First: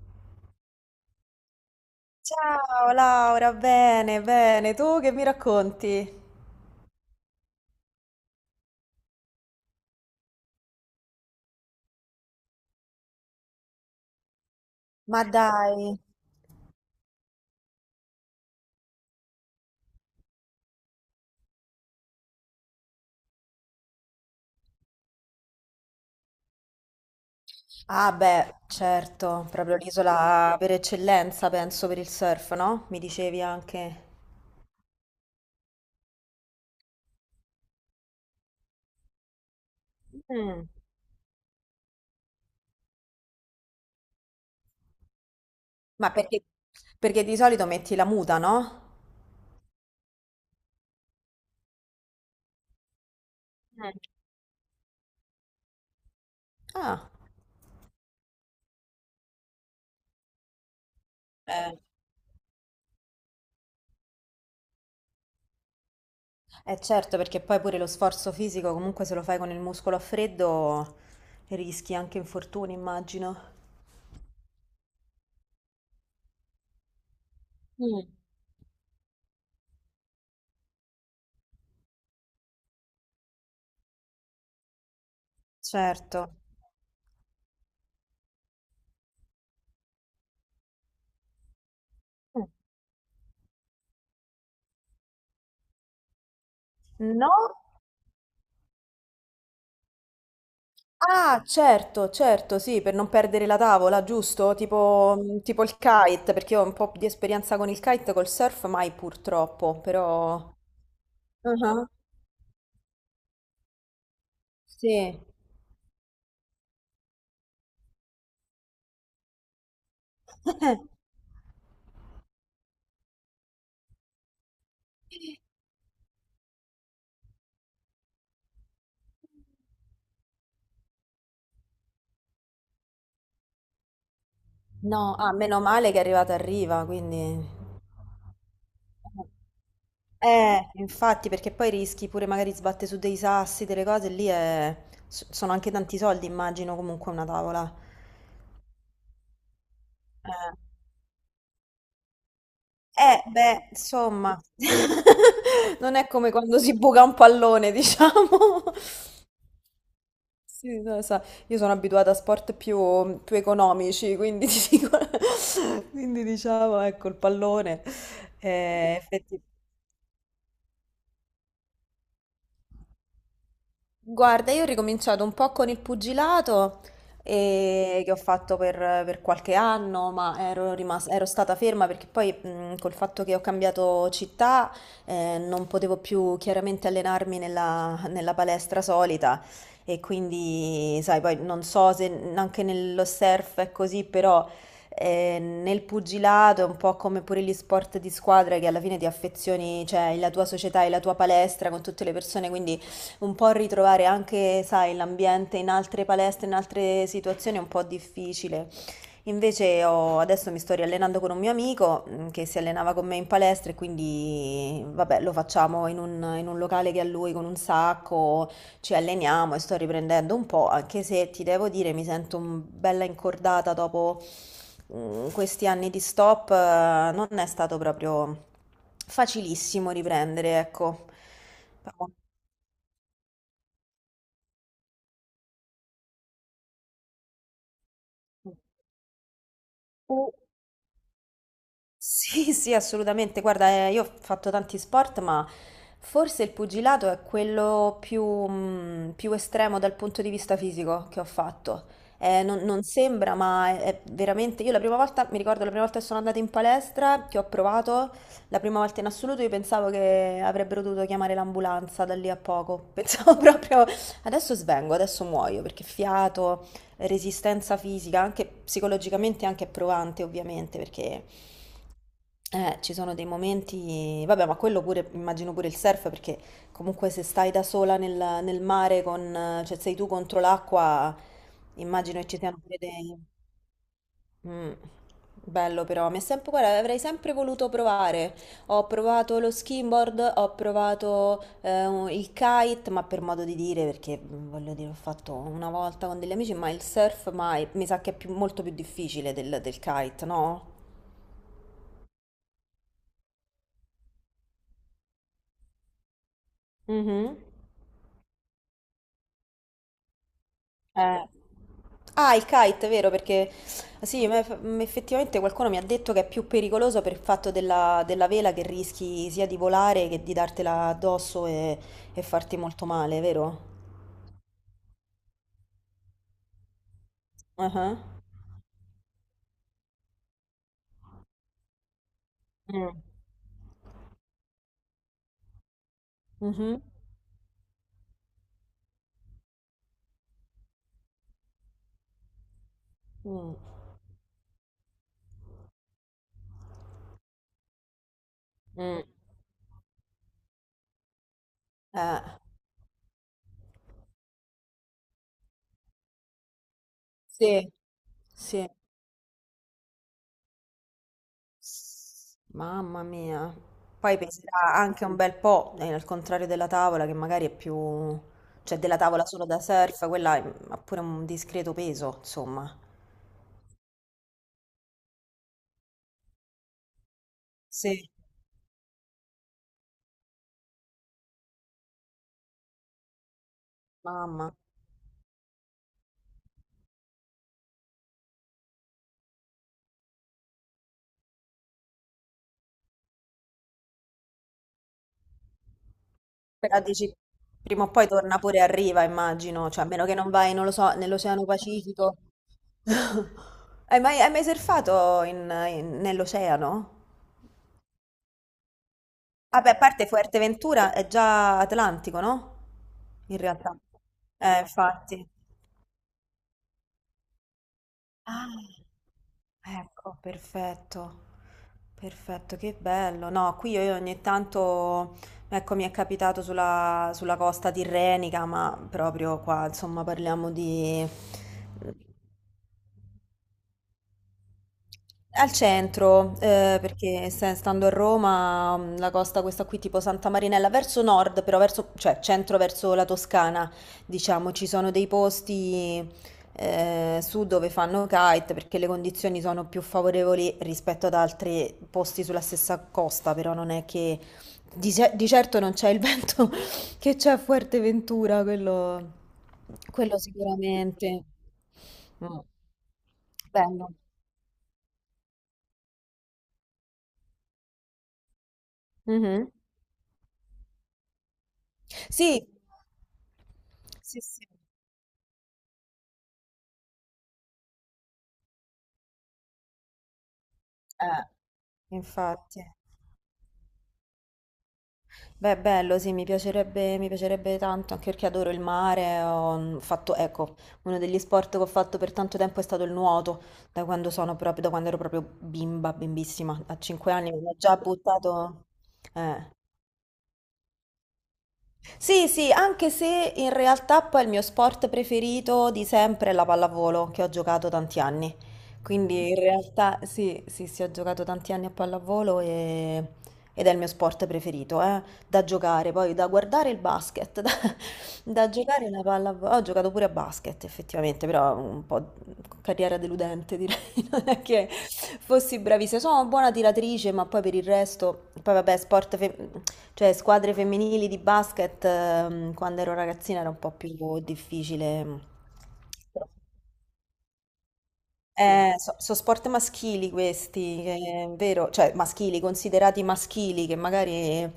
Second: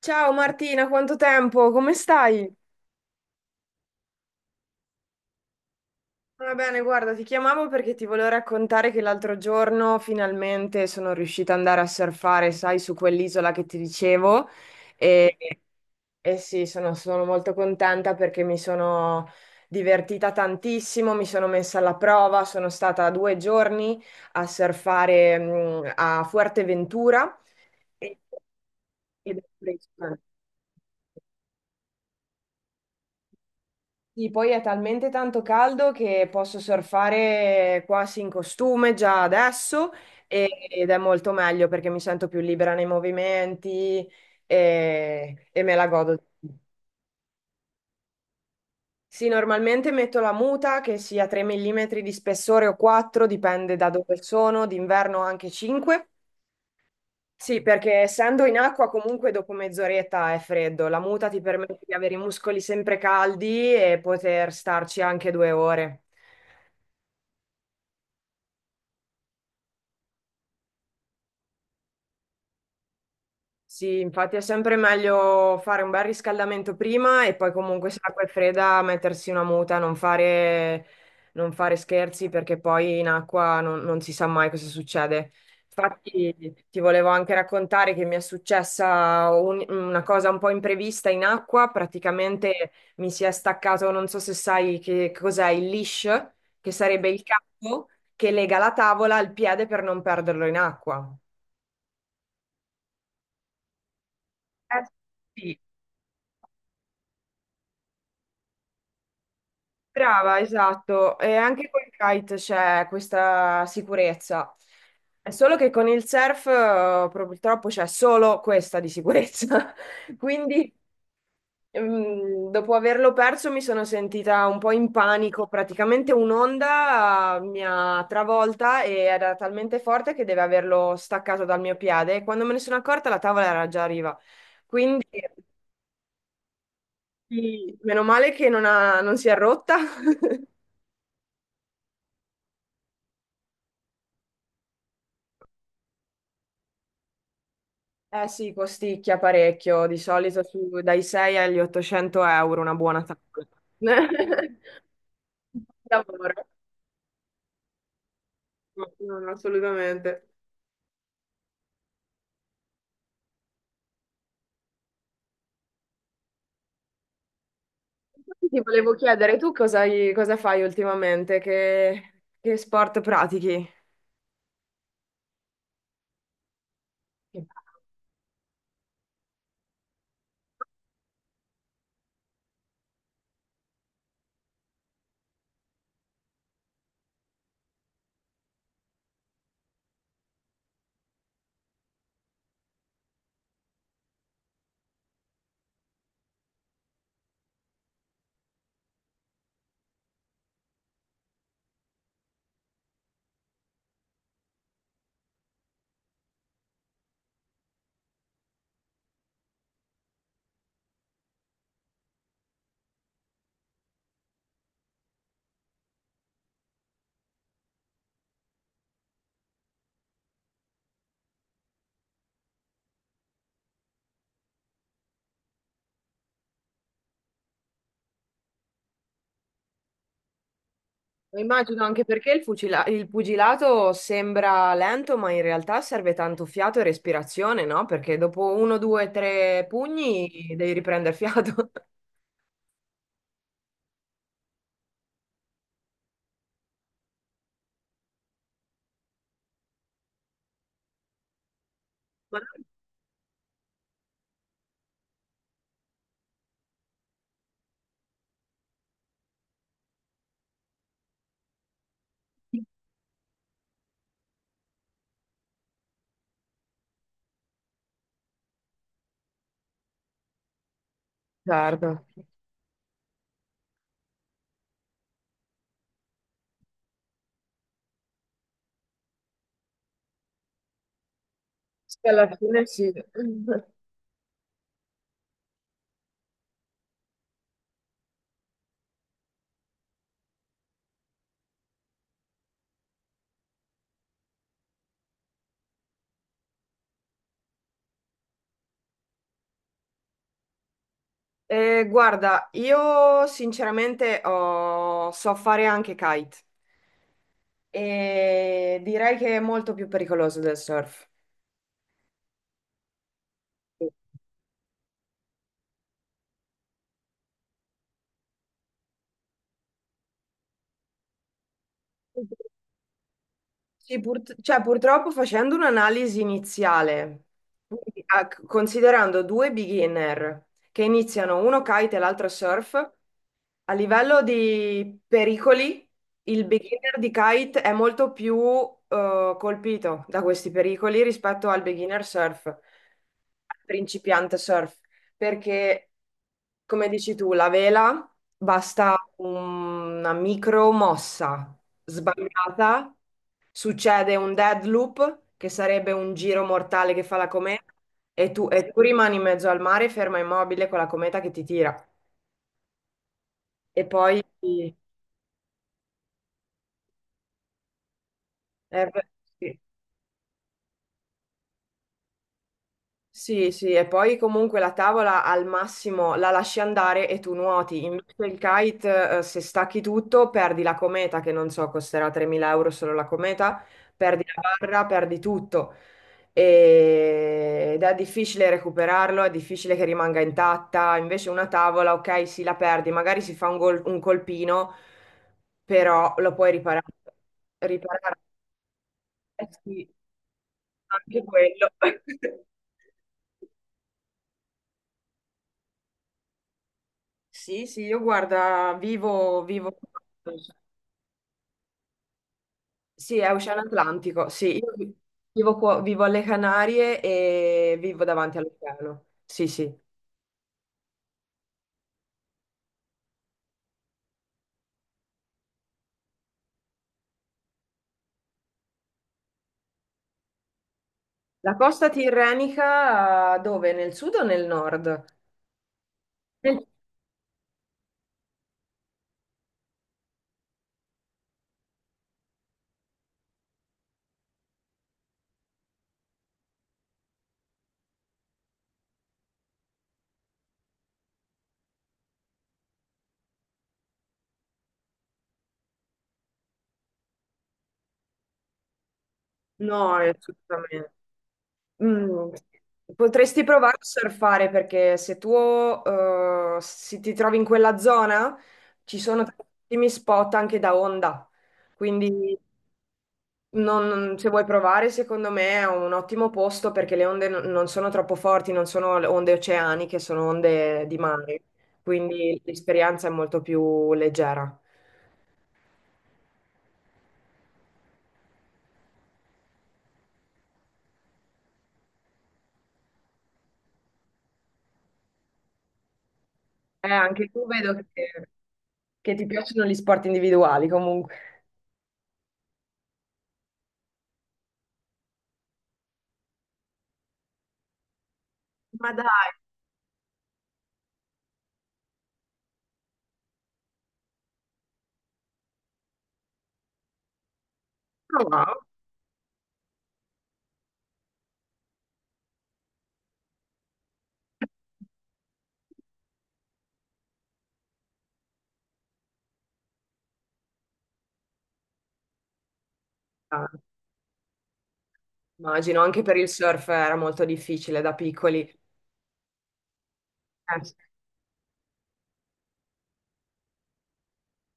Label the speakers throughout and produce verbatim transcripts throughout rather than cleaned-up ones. Speaker 1: Ciao Martina, quanto tempo? Come stai?
Speaker 2: Ciao Laura, bene, bene, tu che mi racconti?
Speaker 1: Va bene, guarda, ti chiamavo perché ti volevo raccontare che l'altro giorno finalmente sono riuscita ad andare a surfare, sai, su quell'isola che ti dicevo.
Speaker 2: Ma
Speaker 1: E,
Speaker 2: dai.
Speaker 1: e sì, sono, sono molto contenta perché mi sono divertita tantissimo, mi sono messa alla prova, sono stata due giorni a surfare, mm, a Fuerteventura.
Speaker 2: Ah
Speaker 1: e-
Speaker 2: beh,
Speaker 1: Ed è
Speaker 2: certo, proprio
Speaker 1: impressionante.
Speaker 2: l'isola per eccellenza, penso, per il surf, no? Mi dicevi anche.
Speaker 1: Sì, poi è talmente tanto caldo che posso surfare quasi in costume già adesso e-
Speaker 2: Mm.
Speaker 1: ed è molto meglio perché mi sento più libera nei movimenti e, e me la
Speaker 2: Ma
Speaker 1: godo.
Speaker 2: perché, perché di solito metti la muta, no?
Speaker 1: Sì, normalmente metto la muta che sia tre millimetri di spessore o quattro, dipende da
Speaker 2: Mm.
Speaker 1: dove sono, d'inverno anche cinque.
Speaker 2: Ah,
Speaker 1: Sì, perché essendo in acqua comunque dopo mezz'oretta è freddo. La muta ti permette
Speaker 2: eh,
Speaker 1: di avere i muscoli sempre caldi e poter starci anche due ore.
Speaker 2: eh, certo, perché poi pure lo sforzo fisico, comunque se lo fai con il muscolo a freddo, rischi anche infortuni, immagino.
Speaker 1: Sì, infatti è sempre meglio fare un bel riscaldamento prima e poi comunque se
Speaker 2: Mm.
Speaker 1: l'acqua è fredda mettersi una muta, non fare, non fare scherzi perché poi in acqua non, non si sa mai cosa succede. Infatti
Speaker 2: Certo.
Speaker 1: ti volevo anche raccontare che mi è successa un- una cosa un po' imprevista in acqua,
Speaker 2: Mm.
Speaker 1: praticamente mi si è staccato, non so se sai che cos'è il leash, che sarebbe il
Speaker 2: No.
Speaker 1: capo che lega la tavola al piede per non perderlo in acqua.
Speaker 2: Ah, certo, certo, sì, per non perdere la tavola, giusto?
Speaker 1: Eh,
Speaker 2: Tipo, mm,
Speaker 1: sì.
Speaker 2: tipo il kite, perché io ho un po' di esperienza con il kite, col surf mai purtroppo,
Speaker 1: Brava,
Speaker 2: però...
Speaker 1: esatto. E anche col
Speaker 2: Ah,
Speaker 1: kite c'è questa sicurezza.
Speaker 2: sì.
Speaker 1: È solo che con il surf eh, purtroppo c'è solo questa di sicurezza. Quindi, mm, dopo averlo perso, mi sono sentita un po' in panico. Praticamente un'onda eh, mi ha travolta e era talmente forte che deve averlo staccato dal mio piede. E quando me ne sono accorta, la tavola era già a riva. Quindi,
Speaker 2: No, ah, meno male che è arrivata a riva, quindi...
Speaker 1: sì, meno male che non ha- non si è rotta.
Speaker 2: Eh, infatti, perché poi rischi pure magari sbatte su dei sassi, delle cose, lì è... s- sono anche tanti soldi, immagino, comunque una tavola.
Speaker 1: Eh sì, costicchia parecchio, di solito su- dai sei agli ottocento euro una buona
Speaker 2: Eh,
Speaker 1: tavola.
Speaker 2: beh, insomma, non è come
Speaker 1: Lavoro.
Speaker 2: quando si buca un pallone, diciamo.
Speaker 1: No, no, no, assolutamente.
Speaker 2: Sì, no, sa, io sono abituata a sport più, più economici, quindi, ti dico- quindi diciamo, ecco, il pallone.
Speaker 1: Infatti ti volevo
Speaker 2: Eh,
Speaker 1: chiedere,
Speaker 2: effetti-
Speaker 1: tu cosa, hai- cosa fai ultimamente? Che, che sport pratichi?
Speaker 2: Guarda, io ho ricominciato un po' con il pugilato
Speaker 1: Che-
Speaker 2: eh, che ho fatto per, per qualche anno, ma ero, rimas- ero stata ferma perché poi mh, col fatto che ho cambiato città eh, non potevo più chiaramente allenarmi nella, nella palestra solita e quindi, sai, poi non so se n- anche nello surf è così, però eh, nel pugilato è un po' come pure gli sport di squadra che alla fine ti affezioni, cioè la tua società e la tua palestra con tutte le persone, quindi... Un po' ritrovare anche, sai, l'ambiente in altre palestre, in altre situazioni è un po' difficile. Invece ho- adesso mi sto riallenando con un mio amico mm, che si allenava con me in palestra e quindi, vabbè, lo facciamo in un, in un locale che ha lui con un sacco, ci alleniamo e sto riprendendo un po', anche se ti devo dire mi sento un- bella incordata dopo mm, questi anni di stop, eh, non è stato proprio facilissimo riprendere, ecco.
Speaker 1: Immagino anche
Speaker 2: Però-
Speaker 1: perché il fucila- il pugilato sembra lento, ma in realtà serve tanto fiato e respirazione, no? Perché dopo uno, due, tre pugni devi riprendere fiato.
Speaker 2: Sì, sì, assolutamente. Guarda, eh, io ho fatto tanti sport, ma forse il pugilato è quello più, mh, più estremo dal punto di vista fisico che ho fatto.
Speaker 1: Ma
Speaker 2: Eh, non,
Speaker 1: no.
Speaker 2: non sembra, ma è, è veramente... Io la prima volta, mi ricordo la prima volta che sono andata in palestra, che ho provato, la prima volta in assoluto, io pensavo che avrebbero dovuto chiamare l'ambulanza da lì a poco. Pensavo proprio, adesso svengo, adesso muoio, perché fiato resistenza fisica, anche psicologicamente anche provante ovviamente, perché
Speaker 1: Certo.
Speaker 2: eh, ci sono dei momenti, vabbè, ma quello pure, immagino pure il surf, perché comunque se stai da sola nel, nel mare, con, cioè sei tu contro l'acqua,
Speaker 1: Sì,
Speaker 2: immagino che
Speaker 1: alla
Speaker 2: ci siano
Speaker 1: fine
Speaker 2: pure
Speaker 1: sì.
Speaker 2: dei... Mm. Bello però, mi è sempre, guarda, avrei sempre voluto provare. Ho provato lo skimboard, ho provato eh, un- il kite, ma per modo di dire, perché mm, voglio dire, ho fatto una volta con degli amici, ma il surf mai, mi sa che è più- molto più difficile del, del kite, no?
Speaker 1: Eh, guarda, io sinceramente ho- so fare anche kite
Speaker 2: Mhm.
Speaker 1: e direi che è molto più pericoloso del surf.
Speaker 2: Eh. Ah, il kite, vero? Perché sì, ma eff- mm, effettivamente qualcuno mi ha detto che è più pericoloso per il fatto della, della vela che rischi sia di volare che di dartela addosso e,
Speaker 1: Sì.
Speaker 2: e farti molto male, vero?
Speaker 1: Sì, pur- cioè, purtroppo facendo un'analisi iniziale,
Speaker 2: Ah, ah.
Speaker 1: quindi, ah, c- considerando due beginner che iniziano uno kite e l'altro surf,
Speaker 2: Mm.
Speaker 1: a livello di pericoli, il
Speaker 2: Mhm,
Speaker 1: beginner di kite è molto più eh, colpito da questi pericoli rispetto al beginner surf, al
Speaker 2: mm.
Speaker 1: principiante surf perché, come dici tu, la vela basta
Speaker 2: Mm.
Speaker 1: una micro mossa
Speaker 2: Eh,
Speaker 1: sbagliata, succede un dead loop, che sarebbe un giro mortale che fa la cometa,
Speaker 2: sì,
Speaker 1: e tu,
Speaker 2: sì.
Speaker 1: e tu rimani in mezzo al mare ferma immobile con la cometa che ti tira.
Speaker 2: Mamma mia.
Speaker 1: E
Speaker 2: Poi
Speaker 1: poi...
Speaker 2: peserà anche un bel po', eh, al contrario della tavola, che magari è più... cioè
Speaker 1: eh,
Speaker 2: della tavola solo da
Speaker 1: sì.
Speaker 2: surf, quella è- ha pure un discreto peso, insomma.
Speaker 1: Sì, sì, e poi comunque la tavola al massimo la lasci andare e tu nuoti.
Speaker 2: Sì.
Speaker 1: Invece il kite, eh, se stacchi tutto, perdi la cometa, che non so, costerà tremila euro solo la cometa, perdi la
Speaker 2: Mamma.
Speaker 1: barra, perdi tutto. E- Ed è difficile recuperarlo, è difficile che rimanga intatta. Invece una tavola, ok, sì, la perdi, magari si fa un, gol- un colpino, però lo puoi
Speaker 2: Però
Speaker 1: riparare.
Speaker 2: dici, prima o poi
Speaker 1: Riparare,
Speaker 2: torna pure a riva,
Speaker 1: eh
Speaker 2: immagino, cioè a
Speaker 1: sì,
Speaker 2: meno che non vai, non lo so,
Speaker 1: anche
Speaker 2: nell'Oceano
Speaker 1: quello.
Speaker 2: Pacifico. Hai mai, hai mai surfato in- in- nell'oceano?
Speaker 1: Sì, sì, io guarda, vivo,
Speaker 2: Vabbè,
Speaker 1: vivo...
Speaker 2: a parte Fuerteventura è già Atlantico, no?
Speaker 1: Sì, è
Speaker 2: In
Speaker 1: Oceano
Speaker 2: realtà.
Speaker 1: Atlantico, sì,
Speaker 2: Eh,
Speaker 1: io vi-
Speaker 2: infatti.
Speaker 1: vivo, qua- vivo alle Canarie e vivo davanti
Speaker 2: Ah.
Speaker 1: all'oceano. Sì, sì.
Speaker 2: Ecco, perfetto. Perfetto, che bello. No, qui io ogni tanto, ecco, mi è capitato sulla, sulla costa tirrenica, ma proprio qua, insomma, parliamo di...
Speaker 1: La costa tirrenica eh, dove? Nel sud o nel nord?
Speaker 2: Al centro,
Speaker 1: Nel-
Speaker 2: eh, perché se- stando a Roma, mh, la costa questa qui tipo Santa Marinella, verso nord, però verso, cioè centro verso la Toscana, diciamo, ci sono dei posti eh, su dove fanno kite perché le condizioni sono più favorevoli rispetto ad altri posti sulla stessa costa, però non è che di, ce- di certo non c'è il vento che c'è a Fuerteventura, quello,
Speaker 1: No,
Speaker 2: quello
Speaker 1: assolutamente.
Speaker 2: sicuramente.
Speaker 1: Mm,
Speaker 2: Mm.
Speaker 1: Potresti provare a
Speaker 2: Bello.
Speaker 1: surfare perché se tu eh, si- ti trovi in quella zona ci sono
Speaker 2: Mhm.
Speaker 1: tantissimi spot anche da onda, quindi
Speaker 2: Sì.
Speaker 1: Non- non-
Speaker 2: Sì,
Speaker 1: se vuoi
Speaker 2: sì.
Speaker 1: provare, secondo me è un ottimo posto perché le onde non non sono troppo forti, non sono le onde oceaniche, sono onde di
Speaker 2: Eh,
Speaker 1: mare, quindi
Speaker 2: infatti.
Speaker 1: l'esperienza è molto più leggera.
Speaker 2: Beh, bello, sì, mi piacerebbe, mi piacerebbe tanto, anche perché adoro il mare. Ho mm, fatto, ecco, uno degli sport che ho fatto per tanto tempo è stato il nuoto, da quando sono proprio, da quando ero proprio bimba, bimbissima. A
Speaker 1: Eh,
Speaker 2: cinque
Speaker 1: anche
Speaker 2: anni mi
Speaker 1: tu
Speaker 2: ho
Speaker 1: vedo
Speaker 2: già
Speaker 1: che,
Speaker 2: buttato.
Speaker 1: che ti
Speaker 2: Eh.
Speaker 1: piacciono gli sport individuali comunque.
Speaker 2: Sì, sì, anche se in realtà poi il mio sport preferito di sempre è la pallavolo, che ho giocato tanti anni.
Speaker 1: Ma dai,
Speaker 2: Quindi in realtà sì, sì, sì, ho giocato tanti anni a pallavolo e- ed è il mio sport preferito, eh, da giocare, poi da guardare il basket, da,
Speaker 1: no,
Speaker 2: da giocare la pallavolo. Ho giocato pure a basket effettivamente, però un po' carriera deludente direi, non è che fossi bravissima. Sono una buona tiratrice, ma poi per il resto, poi vabbè, sport femminile. Cioè, squadre femminili di basket, ehm, quando ero ragazzina
Speaker 1: no,
Speaker 2: era un po' più difficile.
Speaker 1: immagino, anche per il surf era molto difficile da piccoli.
Speaker 2: Eh, so, so sport maschili
Speaker 1: Eh,
Speaker 2: questi, che è vero, cioè maschili, considerati maschili, che magari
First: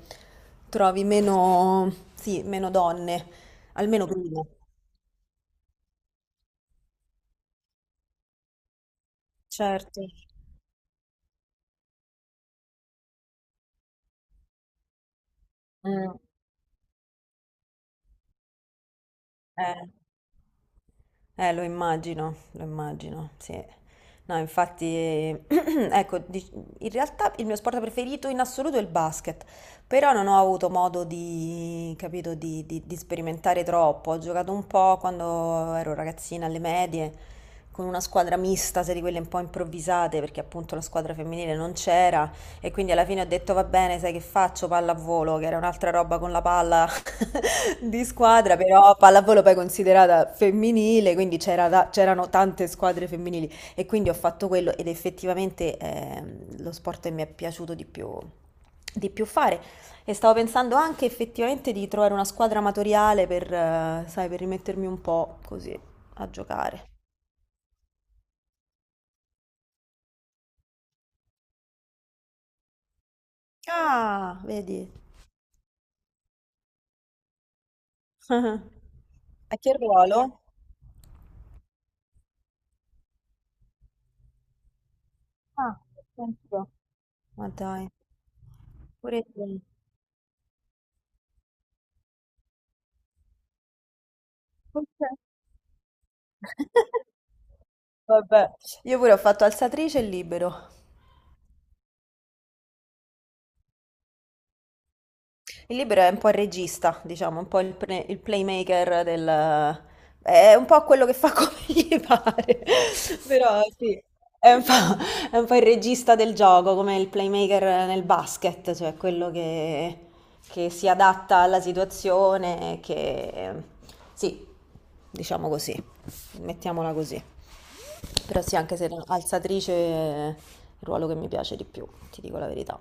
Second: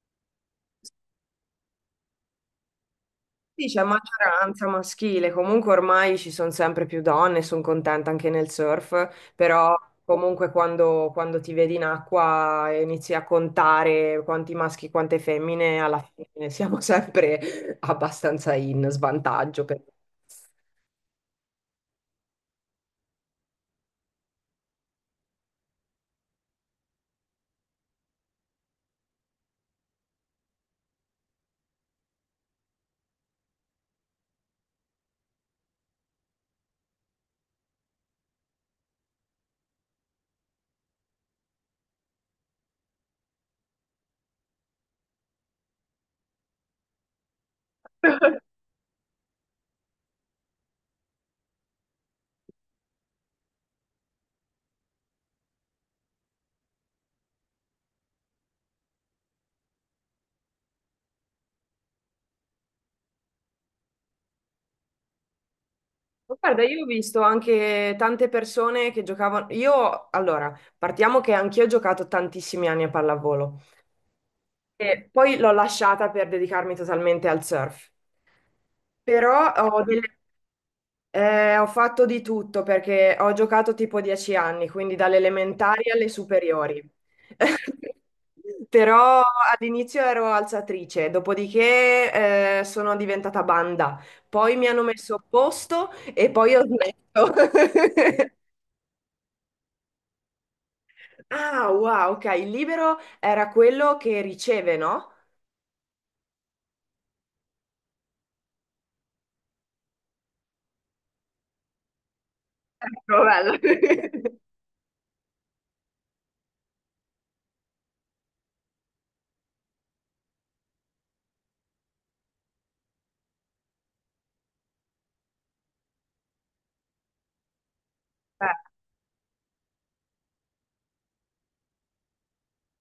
Speaker 2: trovi meno, sì, meno donne,
Speaker 1: Sì, c'è
Speaker 2: almeno prima.
Speaker 1: maggioranza maschile, comunque ormai ci sono sempre più donne, sono contenta anche nel surf, però
Speaker 2: Certo.
Speaker 1: comunque quando, quando ti vedi in acqua e inizi a contare quanti maschi e quante femmine, alla
Speaker 2: Mm.
Speaker 1: fine siamo sempre abbastanza in svantaggio. per-
Speaker 2: Eh. Eh, lo immagino, lo immagino, sì. No, infatti. Ecco, di- in realtà il mio sport preferito in assoluto è il basket, però non ho avuto modo di, capito, di, di- di sperimentare troppo. Ho giocato un po' quando ero ragazzina alle medie, con una squadra mista, se di quelle un po' improvvisate, perché appunto la squadra femminile non c'era. E quindi alla fine ho detto va bene, sai che faccio? Pallavolo, che era un'altra roba con la palla di squadra, però pallavolo poi considerata femminile, quindi c'era ta- c'erano tante squadre femminili e quindi ho fatto quello ed effettivamente ehm, lo sport che mi è piaciuto di più, di più fare. E stavo pensando anche effettivamente di trovare una squadra amatoriale per, eh, sai, per rimettermi un po' così a
Speaker 1: Guarda, io ho
Speaker 2: giocare.
Speaker 1: visto anche tante persone che giocavano. Io, allora, partiamo che anch'io ho giocato tantissimi anni a pallavolo
Speaker 2: Ah, vedi.
Speaker 1: e poi l'ho lasciata per dedicarmi totalmente al surf. Però
Speaker 2: A che
Speaker 1: ho delle
Speaker 2: ruolo?
Speaker 1: Eh, ho fatto di tutto perché ho giocato tipo dieci anni, quindi dalle
Speaker 2: Ah,
Speaker 1: elementari alle
Speaker 2: senti.
Speaker 1: superiori.
Speaker 2: Ma dai,
Speaker 1: Però
Speaker 2: pure io.
Speaker 1: all'inizio ero alzatrice, dopodiché eh, sono diventata banda, poi mi hanno
Speaker 2: Perché?
Speaker 1: messo a posto e poi ho smesso.
Speaker 2: Vabbè, io pure ho fatto alzatrice e libero.
Speaker 1: Ah, wow, ok, il libero era quello che riceve, no?
Speaker 2: Il libero è un po' il regista, diciamo, un po' il, pre- il playmaker del... È un po' quello che fa come gli pare,
Speaker 1: Ecco, bello.
Speaker 2: però sì,
Speaker 1: Eh,
Speaker 2: è un po', è un po' il regista del gioco, come il playmaker nel basket, cioè quello che, che si adatta alla situazione, che... Sì, diciamo così, mettiamola così. Però sì, anche se alzatrice è il ruolo che mi piace di più, ti dico la verità.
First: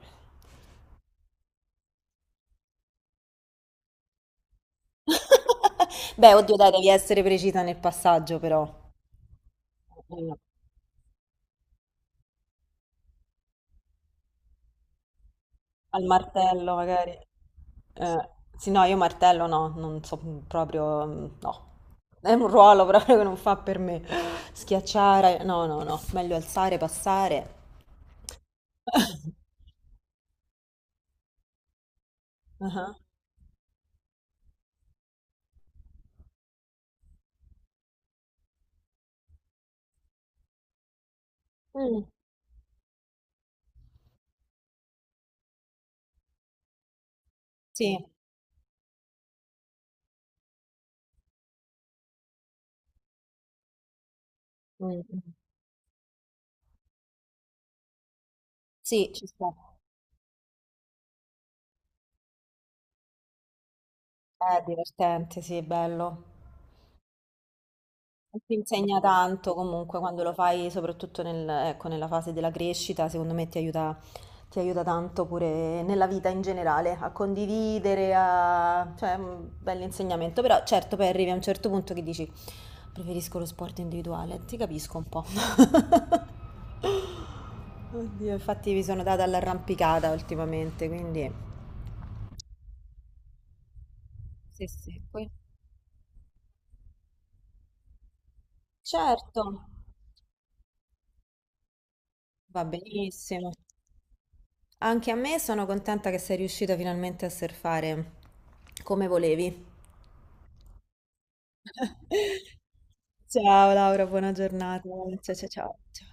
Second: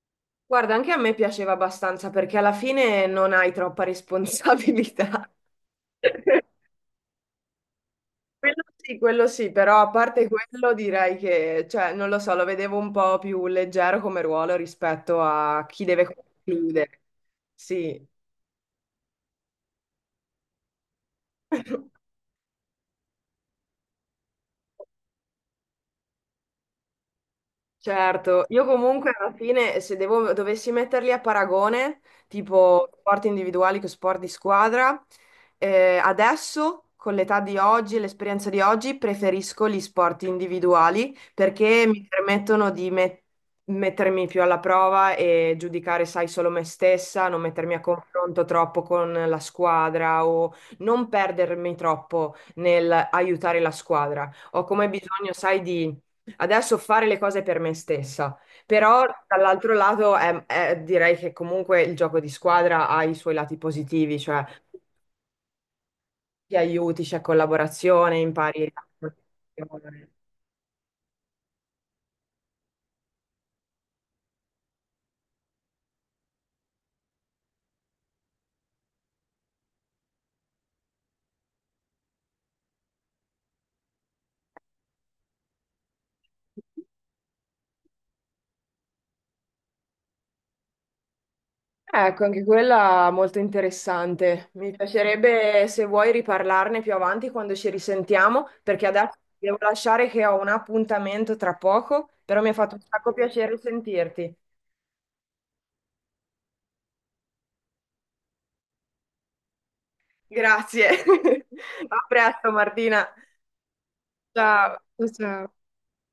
Speaker 1: Guarda, anche a me piaceva abbastanza perché alla fine non hai troppa responsabilità.
Speaker 2: Beh, oddio, dai, devi essere precisa nel passaggio,
Speaker 1: Quello
Speaker 2: però.
Speaker 1: sì, quello sì, però a parte
Speaker 2: Mm.
Speaker 1: quello direi che, cioè, non lo so, lo vedevo un po' più leggero come ruolo rispetto a chi
Speaker 2: Al
Speaker 1: deve
Speaker 2: martello,
Speaker 1: concludere.
Speaker 2: magari.
Speaker 1: Sì.
Speaker 2: Eh, sì, no, io martello no, non so proprio, mm, no. È un ruolo proprio che non fa per me. Schiacciare, no, no, no. Meglio alzare, passare.
Speaker 1: Certo, io comunque alla fine se devo- dovessi metterli a paragone, tipo
Speaker 2: Ah,
Speaker 1: sport individuali che sport di squadra, eh, adesso con l'età di oggi e l'esperienza di oggi preferisco gli sport individuali perché
Speaker 2: mm,
Speaker 1: mi permettono di met- mettermi più alla prova e giudicare, sai, solo me stessa, non mettermi a
Speaker 2: sì.
Speaker 1: confronto troppo con la squadra o non perdermi troppo nel aiutare la squadra. Ho come
Speaker 2: Mm, mm.
Speaker 1: bisogno, sai, di adesso fare le cose per me stessa, però
Speaker 2: Sì, ci sta.
Speaker 1: dall'altro lato è- è- direi che comunque il gioco di squadra ha i suoi lati positivi, cioè
Speaker 2: È divertente, sì, è bello.
Speaker 1: ti aiuti, c'è collaborazione,
Speaker 2: E ti
Speaker 1: impari.
Speaker 2: insegna
Speaker 1: La
Speaker 2: tanto comunque
Speaker 1: collaborazione.
Speaker 2: quando lo fai, soprattutto nel- ecco, nella fase della crescita, secondo me ti aiuta, ti aiuta tanto pure nella vita in generale, a condividere, a... cioè un bell'insegnamento, però certo poi arrivi a un certo punto che dici preferisco lo sport individuale, ti capisco un po'. Oddio, infatti mi sono data all'arrampicata ultimamente, quindi...
Speaker 1: Ecco, anche quella molto interessante.
Speaker 2: Sì,
Speaker 1: Mi
Speaker 2: sì, poi-
Speaker 1: piacerebbe se vuoi riparlarne più avanti quando ci risentiamo, perché adesso
Speaker 2: certo,
Speaker 1: ti devo lasciare che ho un appuntamento tra poco, però mi ha
Speaker 2: va
Speaker 1: fatto un sacco
Speaker 2: benissimo.
Speaker 1: piacere sentirti.
Speaker 2: Anche a me sono contenta che sei riuscita finalmente a surfare come volevi.
Speaker 1: Grazie. A presto, Martina.
Speaker 2: Ciao Laura, buona
Speaker 1: Ciao.
Speaker 2: giornata.
Speaker 1: Ciao.
Speaker 2: Ciao, ciao,
Speaker 1: Ciao.
Speaker 2: ciao. Ciao.